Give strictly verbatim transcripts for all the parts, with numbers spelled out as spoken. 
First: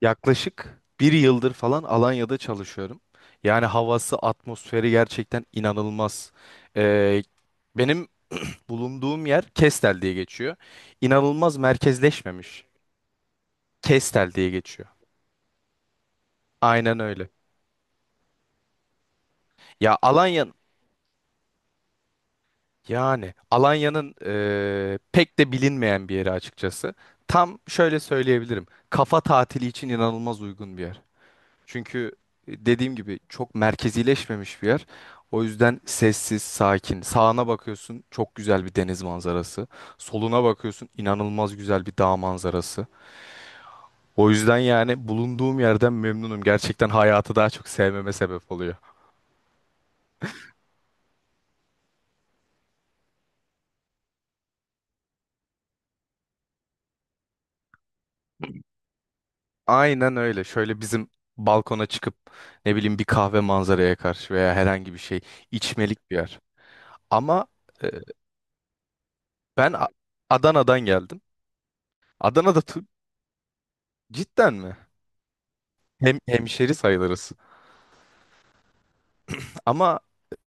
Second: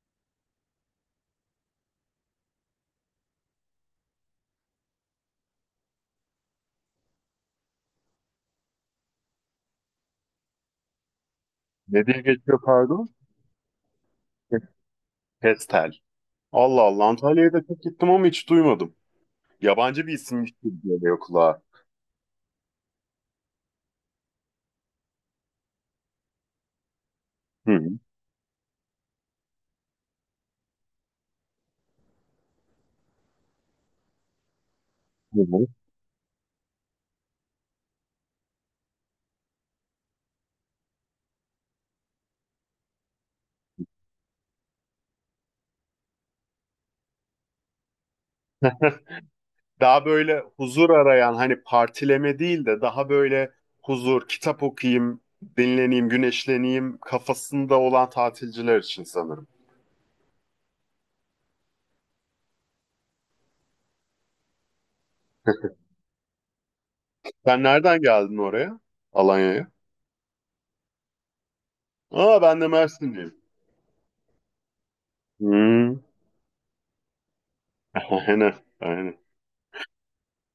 Yaklaşık bir yıldır falan Alanya'da çalışıyorum. Yani havası, atmosferi gerçekten inanılmaz. Ee, benim bulunduğum yer Kestel diye geçiyor. İnanılmaz Ne diye geçiyor merkezleşmemiş. pardon? Kestel diye Ke- geçiyor. Kestel. Allah Aynen Allah öyle. Antalya'ya da çok gittim ama hiç duymadım. Ya Yabancı bir isimmiş Alanya, gibi geliyor kulağa. yani Alanya'nın eee, pek de bilinmeyen bir yeri açıkçası. Tam Hı hı. şöyle söyleyebilirim. Kafa tatili için inanılmaz uygun bir yer. Çünkü e, dediğim gibi çok merkezileşmemiş bir yer. Hı O hı. yüzden sessiz, sakin. Sağına bakıyorsun çok güzel bir deniz manzarası. Soluna bakıyorsun inanılmaz güzel bir dağ manzarası. O yüzden yani bulunduğum yerden memnunum. Gerçekten hayatı daha çok sevmeme sebep oluyor. Daha böyle huzur arayan hani partileme değil de daha böyle huzur, kitap okuyayım, dinleneyim, güneşleneyim kafasında olan tatilciler için sanırım. Aynen öyle. Şöyle bizim balkona çıkıp ne bileyim bir kahve manzaraya karşı veya herhangi bir şey içmelik bir yer. Ama Sen e, nereden geldin oraya? Alanya'ya? ben A- Adana'dan geldim. Aa ben Adana'da de tu- Mersinliyim. cidden mi? Hmm. Hem hemşeri sayılırız. Aynen, aynen. Ama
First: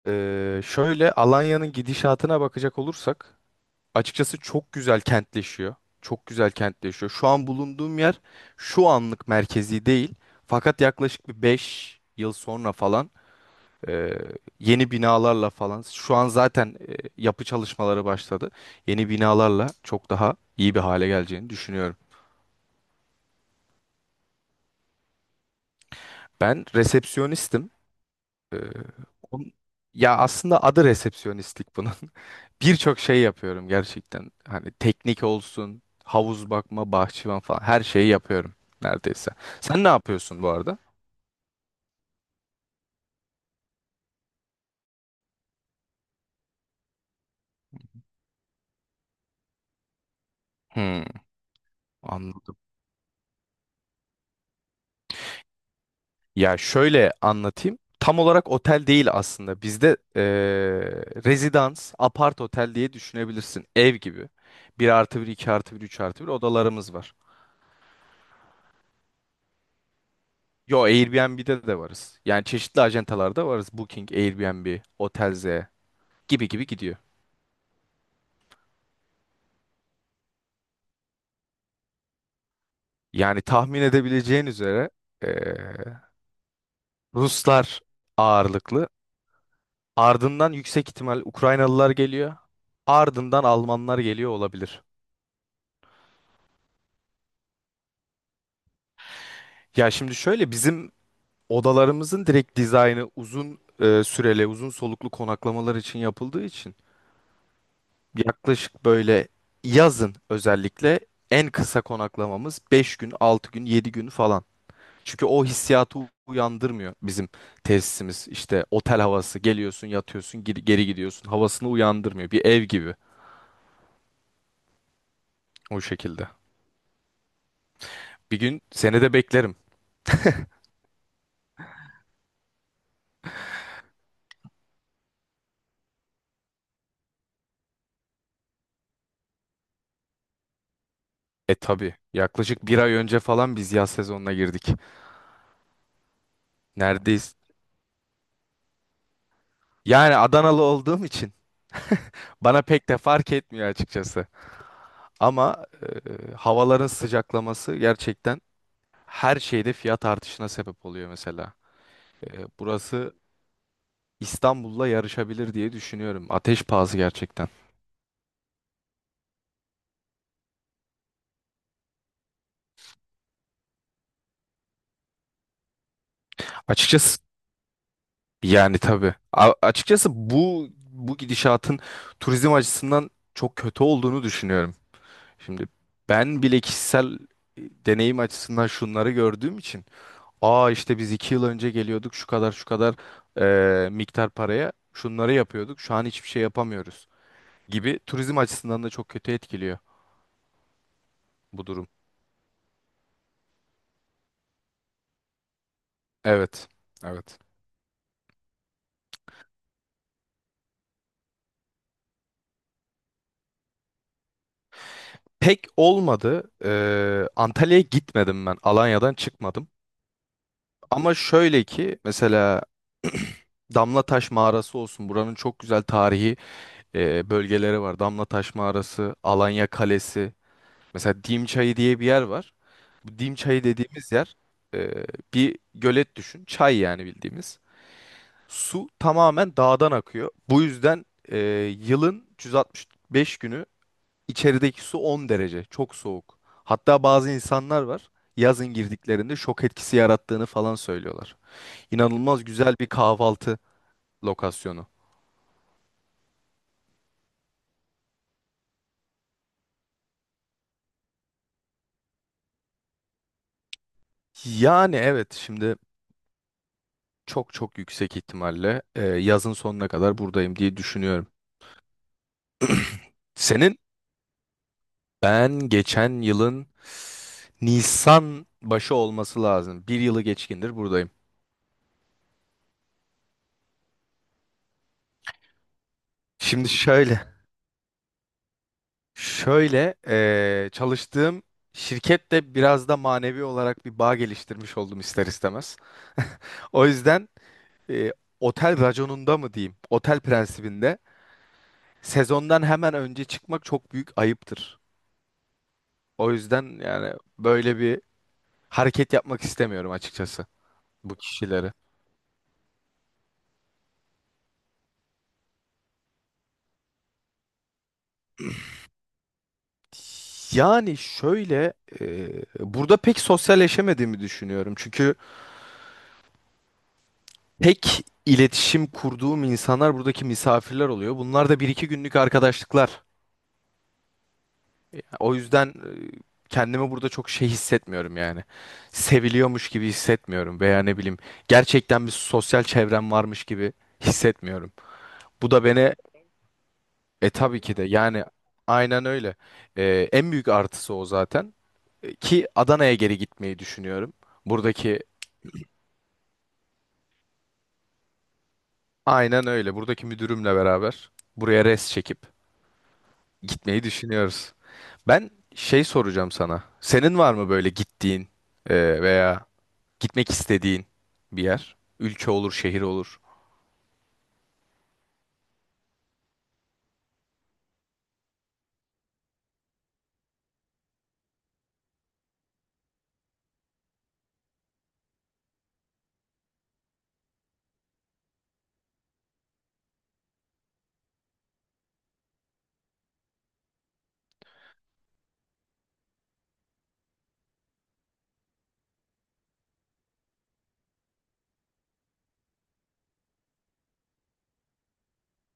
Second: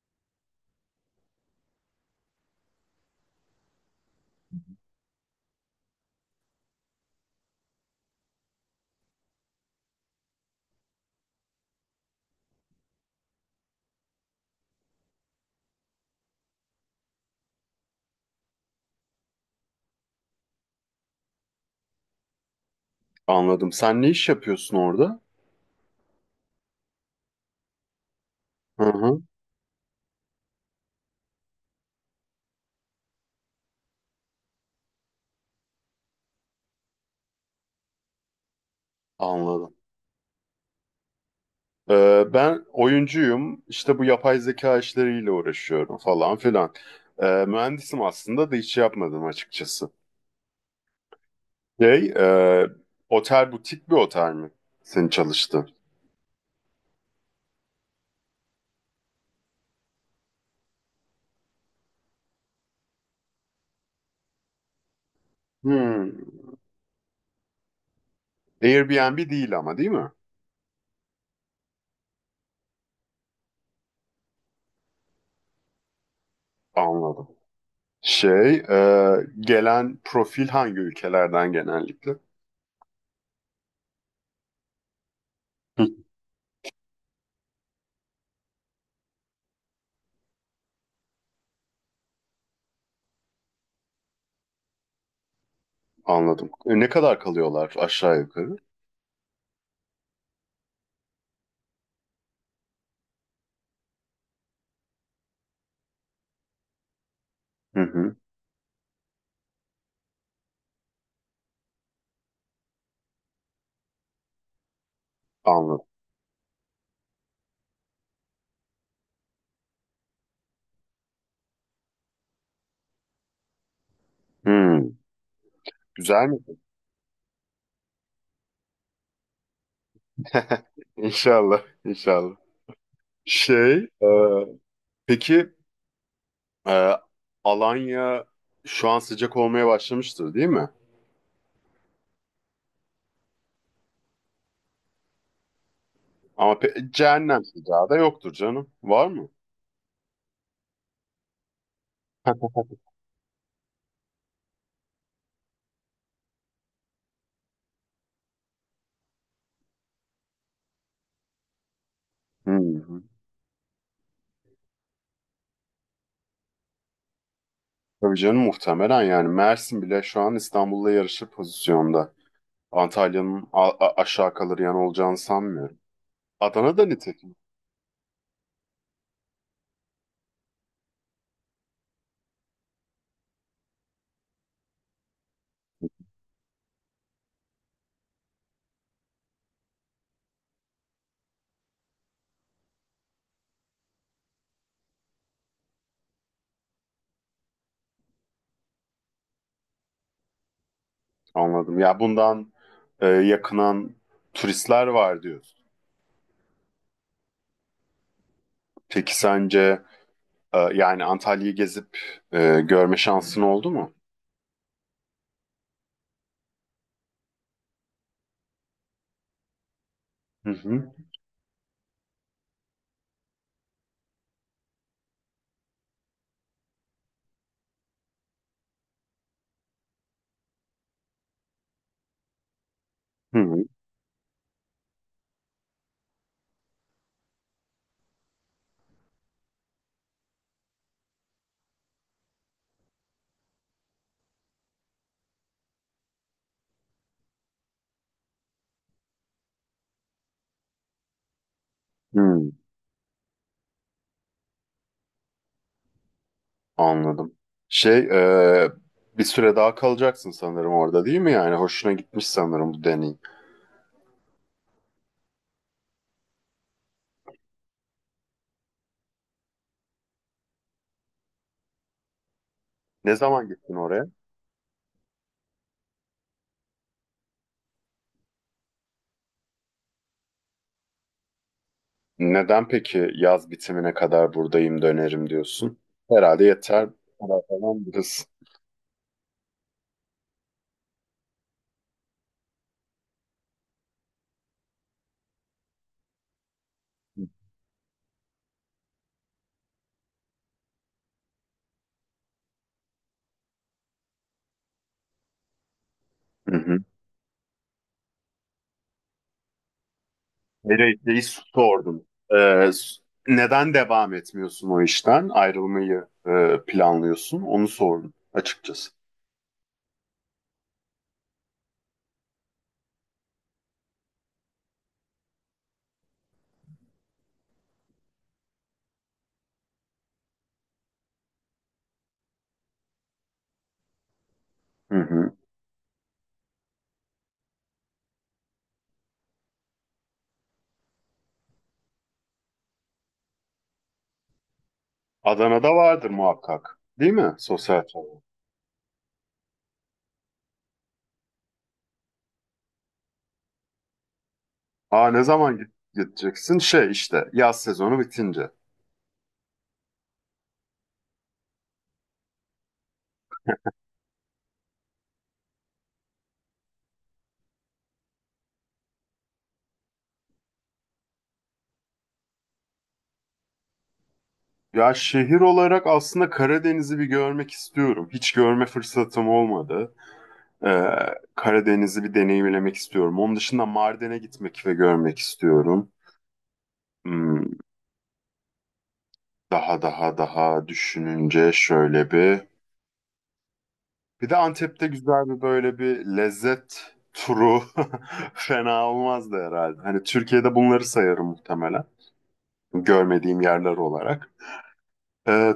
eee, şöyle Alanya'nın gidişatına bakacak olursak açıkçası çok güzel kentleşiyor. Çok güzel kentleşiyor. Şu an bulunduğum yer şu anlık merkezi değil. Fakat yaklaşık bir beş yıl sonra falan eee, yeni binalarla falan şu an zaten eee, yapı çalışmaları başladı. Yeni binalarla çok daha iyi bir hale geleceğini düşünüyorum. Anladım. Sen ne iş yapıyorsun orada? Ben resepsiyonistim. Ee, Hı hı, on- ya aslında adı resepsiyonistlik bunun. Birçok şey yapıyorum gerçekten. Hani teknik olsun, havuz bakma, bahçıvan falan her şeyi yapıyorum neredeyse. anladım. Sen ne yapıyorsun bu arada? Ee, ben oyuncuyum, işte bu yapay zeka işleriyle uğraşıyorum falan filan. Ee, mühendisim aslında da hiç yapmadım açıkçası. Hmm, Şey, anladım. e, otel butik bir otel mi? Senin çalıştığın. Ya şöyle anlatayım. Tam olarak otel değil aslında. Bizde eee rezidans, apart otel diye düşünebilirsin. Ev gibi. Bir artı bir, iki artı bir, üç Hmm. artı bir odalarımız var. Airbnb değil ama değil mi? Yo, Airbnb'de de varız. Yani çeşitli acentalarda varız. Booking, Airbnb, otelze gibi gibi gidiyor. Anladım. Şey, e, gelen profil hangi ülkelerden genellikle? Yani tahmin edebileceğin üzere eee, Hı, Ruslar ağırlıklı. Ardından yüksek ihtimal Ukraynalılar geliyor. Ardından Almanlar geliyor olabilir. anladım. E, ne kadar kalıyorlar aşağı yukarı? Ya şimdi şöyle bizim odalarımızın direkt dizaynı uzun eee, süreli, uzun soluklu konaklamalar için yapıldığı için Hı hı. yaklaşık böyle yazın özellikle en kısa konaklamamız beş gün, altı gün, yedi gün falan. Çünkü o Anladım. hissiyatı uyandırmıyor bizim tesisimiz. İşte otel havası geliyorsun yatıyorsun geri, geri gidiyorsun havasını uyandırmıyor. Bir ev gibi Hmm. o Güzel şekilde. mi? Bir gün seni de beklerim. İnşallah, inşallah. Şey, e, peki e, Alanya şu an sıcak olmaya başlamıştır değil mi? E tabii, yaklaşık bir ay önce falan biz yaz sezonuna girdik. Ama pe- Neredeyiz? cehennem sıcağı da yoktur canım. Var mı? Yani Adanalı olduğum için bana pek de fark etmiyor açıkçası. Ama e, havaların sıcaklaması gerçekten her şeyde fiyat artışına sebep oluyor mesela. E, Hı hı. burası İstanbul'la yarışabilir diye düşünüyorum. Ateş pahası gerçekten. Tabii canım, muhtemelen yani Mersin bile şu an İstanbul'la yarışır pozisyonda. Antalya'nın a- a- aşağı kalır yanı olacağını sanmıyorum. Adana'da Açıkçası nitekim yani tabii. A- açıkçası bu bu gidişatın turizm açısından çok kötü olduğunu düşünüyorum. Şimdi ben bile kişisel e, deneyim açısından şunları gördüğüm için, aa, işte biz iki yıl önce geliyorduk şu kadar şu kadar e, miktar paraya şunları yapıyorduk, şu an hiçbir şey yapamıyoruz gibi, turizm açısından da çok kötü etkiliyor bu anladım. durum. Ya bundan e, yakınan turistler var diyorsun. Evet. Evet. Peki sence e, yani Antalya'yı gezip e, görme şansın oldu mu? Pek olmadı. E, Antalya'ya gitmedim ben. Alanya'dan çıkmadım. Hı hı. Ama şöyle ki mesela Damlataş Mağarası olsun. Buranın çok güzel tarihi e, bölgeleri var. Damlataş Mağarası, Alanya Kalesi. Mesela Dimçayı diye bir yer var. Bu Hı Dimçayı hı. dediğimiz yer, e, bir gölet düşün. Çay yani bildiğimiz. Su tamamen dağdan akıyor. Bu yüzden e, yılın üç yüz altmış beş günü içerideki su on derece. Çok soğuk. Hatta bazı insanlar var. Yazın girdiklerinde şok etkisi yarattığını falan söylüyorlar. İnanılmaz Hı. güzel bir kahvaltı lokasyonu. Anladım. Şey, e, bir süre daha kalacaksın sanırım orada değil mi? Yani hoşuna gitmiş sanırım bu deneyim. Yani evet şimdi çok çok yüksek ihtimalle e, yazın sonuna kadar buradayım diye düşünüyorum. Ne zaman gittin Senin? oraya? Ben geçen yılın Nisan başı olması lazım. Bir yılı geçkindir buradayım. Neden peki yaz bitimine kadar buradayım dönerim diyorsun? Herhalde Şimdi yeter. şöyle, Bu kadar falan biraz. şöyle e, çalıştığım şirkette biraz da manevi olarak bir bağ geliştirmiş oldum ister istemez. O yüzden e, otel raconunda mı diyeyim, otel prensibinde sezondan hemen önce çıkmak çok büyük ayıptır. O Hı hı. yüzden yani böyle bir hareket yapmak istemiyorum açıkçası bu Ereğli'yi kişileri. sordum. E, s- neden devam etmiyorsun o işten? Ayrılmayı e, planlıyorsun. Onu sordum açıkçası. Yani şöyle e, burada pek sosyalleşemediğimi düşünüyorum. Çünkü pek iletişim kurduğum insanlar buradaki misafirler oluyor. Bunlar da bir iki günlük arkadaşlıklar. Hı hı. O yüzden e, kendimi burada çok şey hissetmiyorum yani. Seviliyormuş gibi hissetmiyorum veya ne bileyim gerçekten bir sosyal çevrem varmış gibi hissetmiyorum. Bu da Adana'da beni. vardır muhakkak. Değil E mi? tabii ki de, Sosyal çevre. yani aynen öyle. E, en büyük artısı o zaten. E, ki Adana'ya geri gitmeyi düşünüyorum. Buradaki Aa ne zaman git- gideceksin? Şey işte yaz sezonu bitince. aynen öyle. Buradaki müdürümle beraber buraya res çekip gitmeyi düşünüyoruz. Ben şey soracağım sana. Senin var mı böyle gittiğin e, veya gitmek istediğin bir yer? Ülke olur, şehir olur. Ya şehir olarak aslında Karadeniz'i bir görmek istiyorum. Hiç görme fırsatım olmadı. Ee, Karadeniz'i bir deneyimlemek istiyorum. Onun dışında Mardin'e gitmek ve görmek istiyorum. Hmm, daha daha daha düşününce şöyle bir... Bir de Antep'te güzel bir böyle bir lezzet turu fena olmazdı herhalde. Hani Türkiye'de bunları sayarım muhtemelen. Görmediğim yerler olarak. Ee,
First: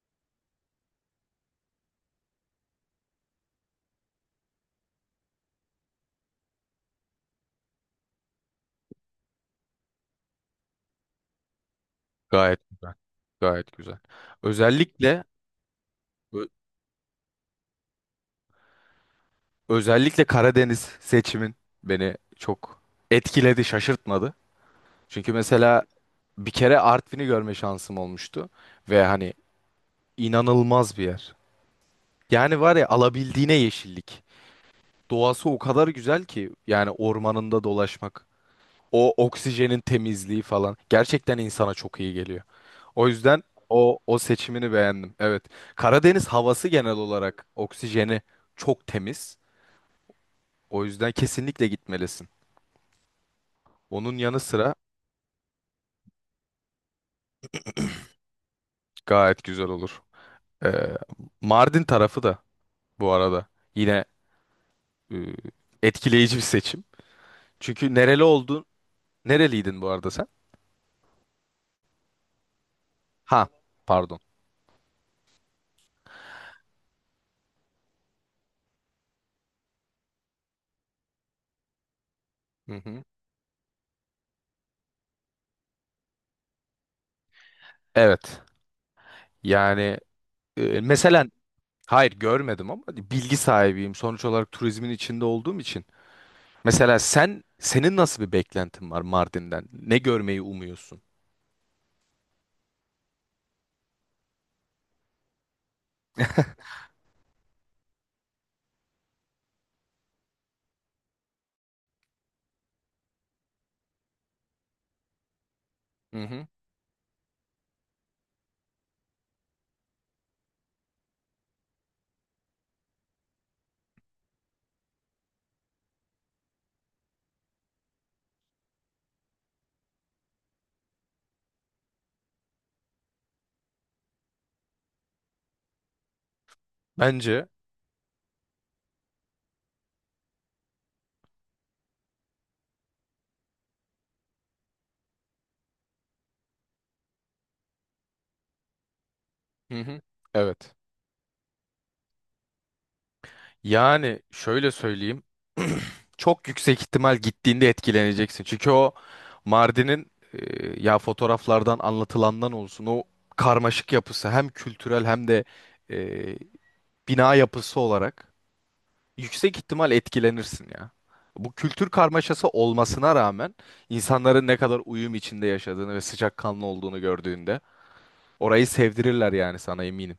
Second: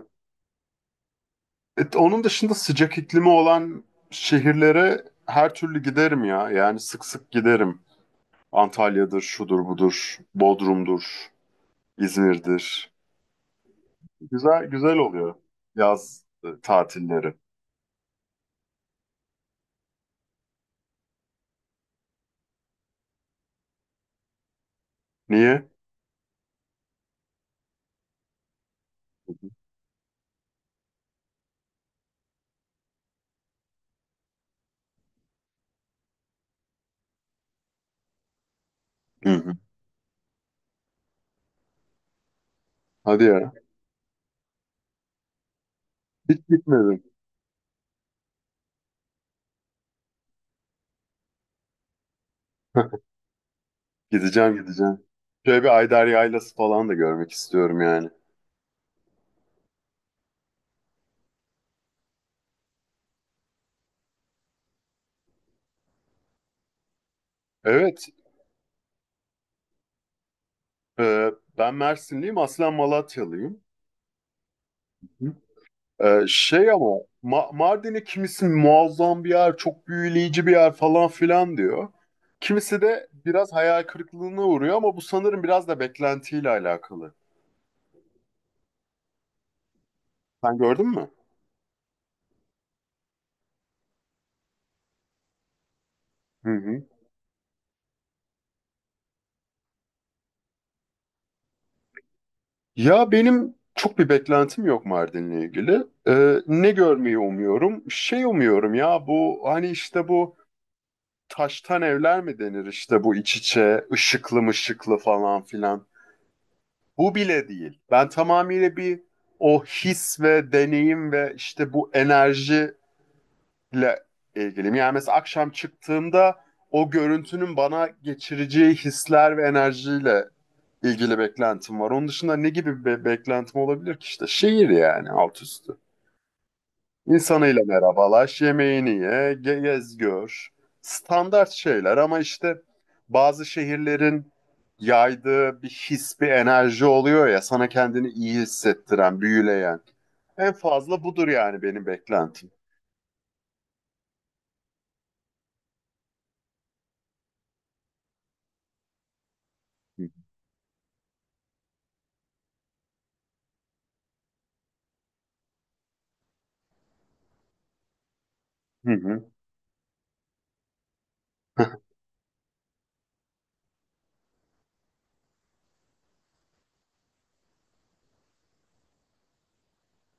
E, onun dışında sıcak iklimi olan şehirlere her türlü giderim ya. Yani sık sık giderim. Antalya'dır, şudur budur, Bodrum'dur, Gayet İzmir'dir. güzel. Gayet güzel. Güzel güzel Özellikle oluyor yaz e, ö- tatilleri. özellikle Karadeniz seçimin beni çok etkiledi, şaşırtmadı. Çünkü Niye? mesela bir kere Artvin'i görme şansım olmuştu ve hani inanılmaz bir yer. Yani var ya alabildiğine yeşillik. Doğası o kadar güzel ki yani ormanında dolaşmak, o Hı hı. oksijenin temizliği falan gerçekten insana çok iyi geliyor. O Hadi yüzden ya. o o seçimini beğendim. Evet. Karadeniz Hiç havası genel gitmedim. olarak oksijeni çok temiz. O yüzden kesinlikle gitmelisin. Onun yanı Gideceğim sıra gideceğim. Şöyle bir Ayder Yaylası falan da görmek istiyorum yani. gayet güzel olur. Ee, Mardin tarafı da bu arada yine e, etkileyici bir seçim. Çünkü Evet, nereli oldun? Nereliydin bu arada sen? e, ben Mersinliyim, aslen Ha, Malatyalıyım. pardon. Ee, şey ama Ma- Mardin'i kimisi muazzam bir yer, çok büyüleyici bir yer falan filan diyor. Hı Kimisi hı. de biraz hayal kırıklığına uğruyor ama bu sanırım biraz da beklentiyle alakalı. Evet. Yani Sen e, gördün mü? mesela hayır görmedim ama bilgi sahibiyim. Sonuç olarak turizmin içinde olduğum için. Hı hı. Mesela sen, senin nasıl bir beklentin var Mardin'den? Ne görmeyi umuyorsun? Ya benim çok bir beklentim yok Mardin'le ilgili. Ee, ne görmeyi umuyorum? Şey umuyorum ya bu hani işte bu taştan evler mi denir, işte bu iç içe ışıklı mışıklı falan filan. Hı hı. Bu bile değil. Ben tamamıyla bir o his ve deneyim ve işte bu enerjiyle ilgiliyim. Yani mesela akşam çıktığımda o görüntünün bana geçireceği hisler ve enerjiyle ilgili beklentim var. Onun dışında ne gibi bir beklentim olabilir ki, işte şehir yani, alt üstü. Bence. İnsanıyla merhabalaş, yemeğini ye, ge- gez gör. Standart şeyler ama işte bazı şehirlerin yaydığı bir his, bir enerji oluyor ya, sana kendini iyi hissettiren, büyüleyen. Hı hı. En Evet. fazla budur yani benim beklentim. Yani şöyle söyleyeyim. Çok yüksek ihtimal gittiğinde etkileneceksin. Çünkü o Mardin'in, e, ya fotoğraflardan anlatılandan olsun, o karmaşık yapısı hem kültürel hem de e, bina yapısı olarak Hı hı. yüksek ihtimal etkilenirsin ya. Bu kültür karmaşası olmasına rağmen insanların ne kadar uyum içinde yaşadığını ve sıcakkanlı olduğunu gördüğünde orayı sevdirirler yani sana, eminim.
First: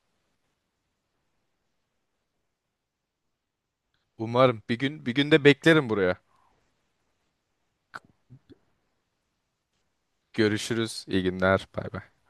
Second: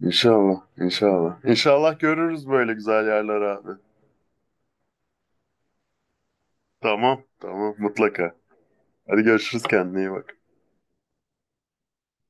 İnşallah, inşallah. İnşallah görürüz böyle güzel yerler abi. Umarım bir gün, bir gün de beklerim buraya. Tamam, tamam mutlaka. Hadi görüşürüz, kendine iyi bak. Görüşürüz. İyi günler. Bay bay.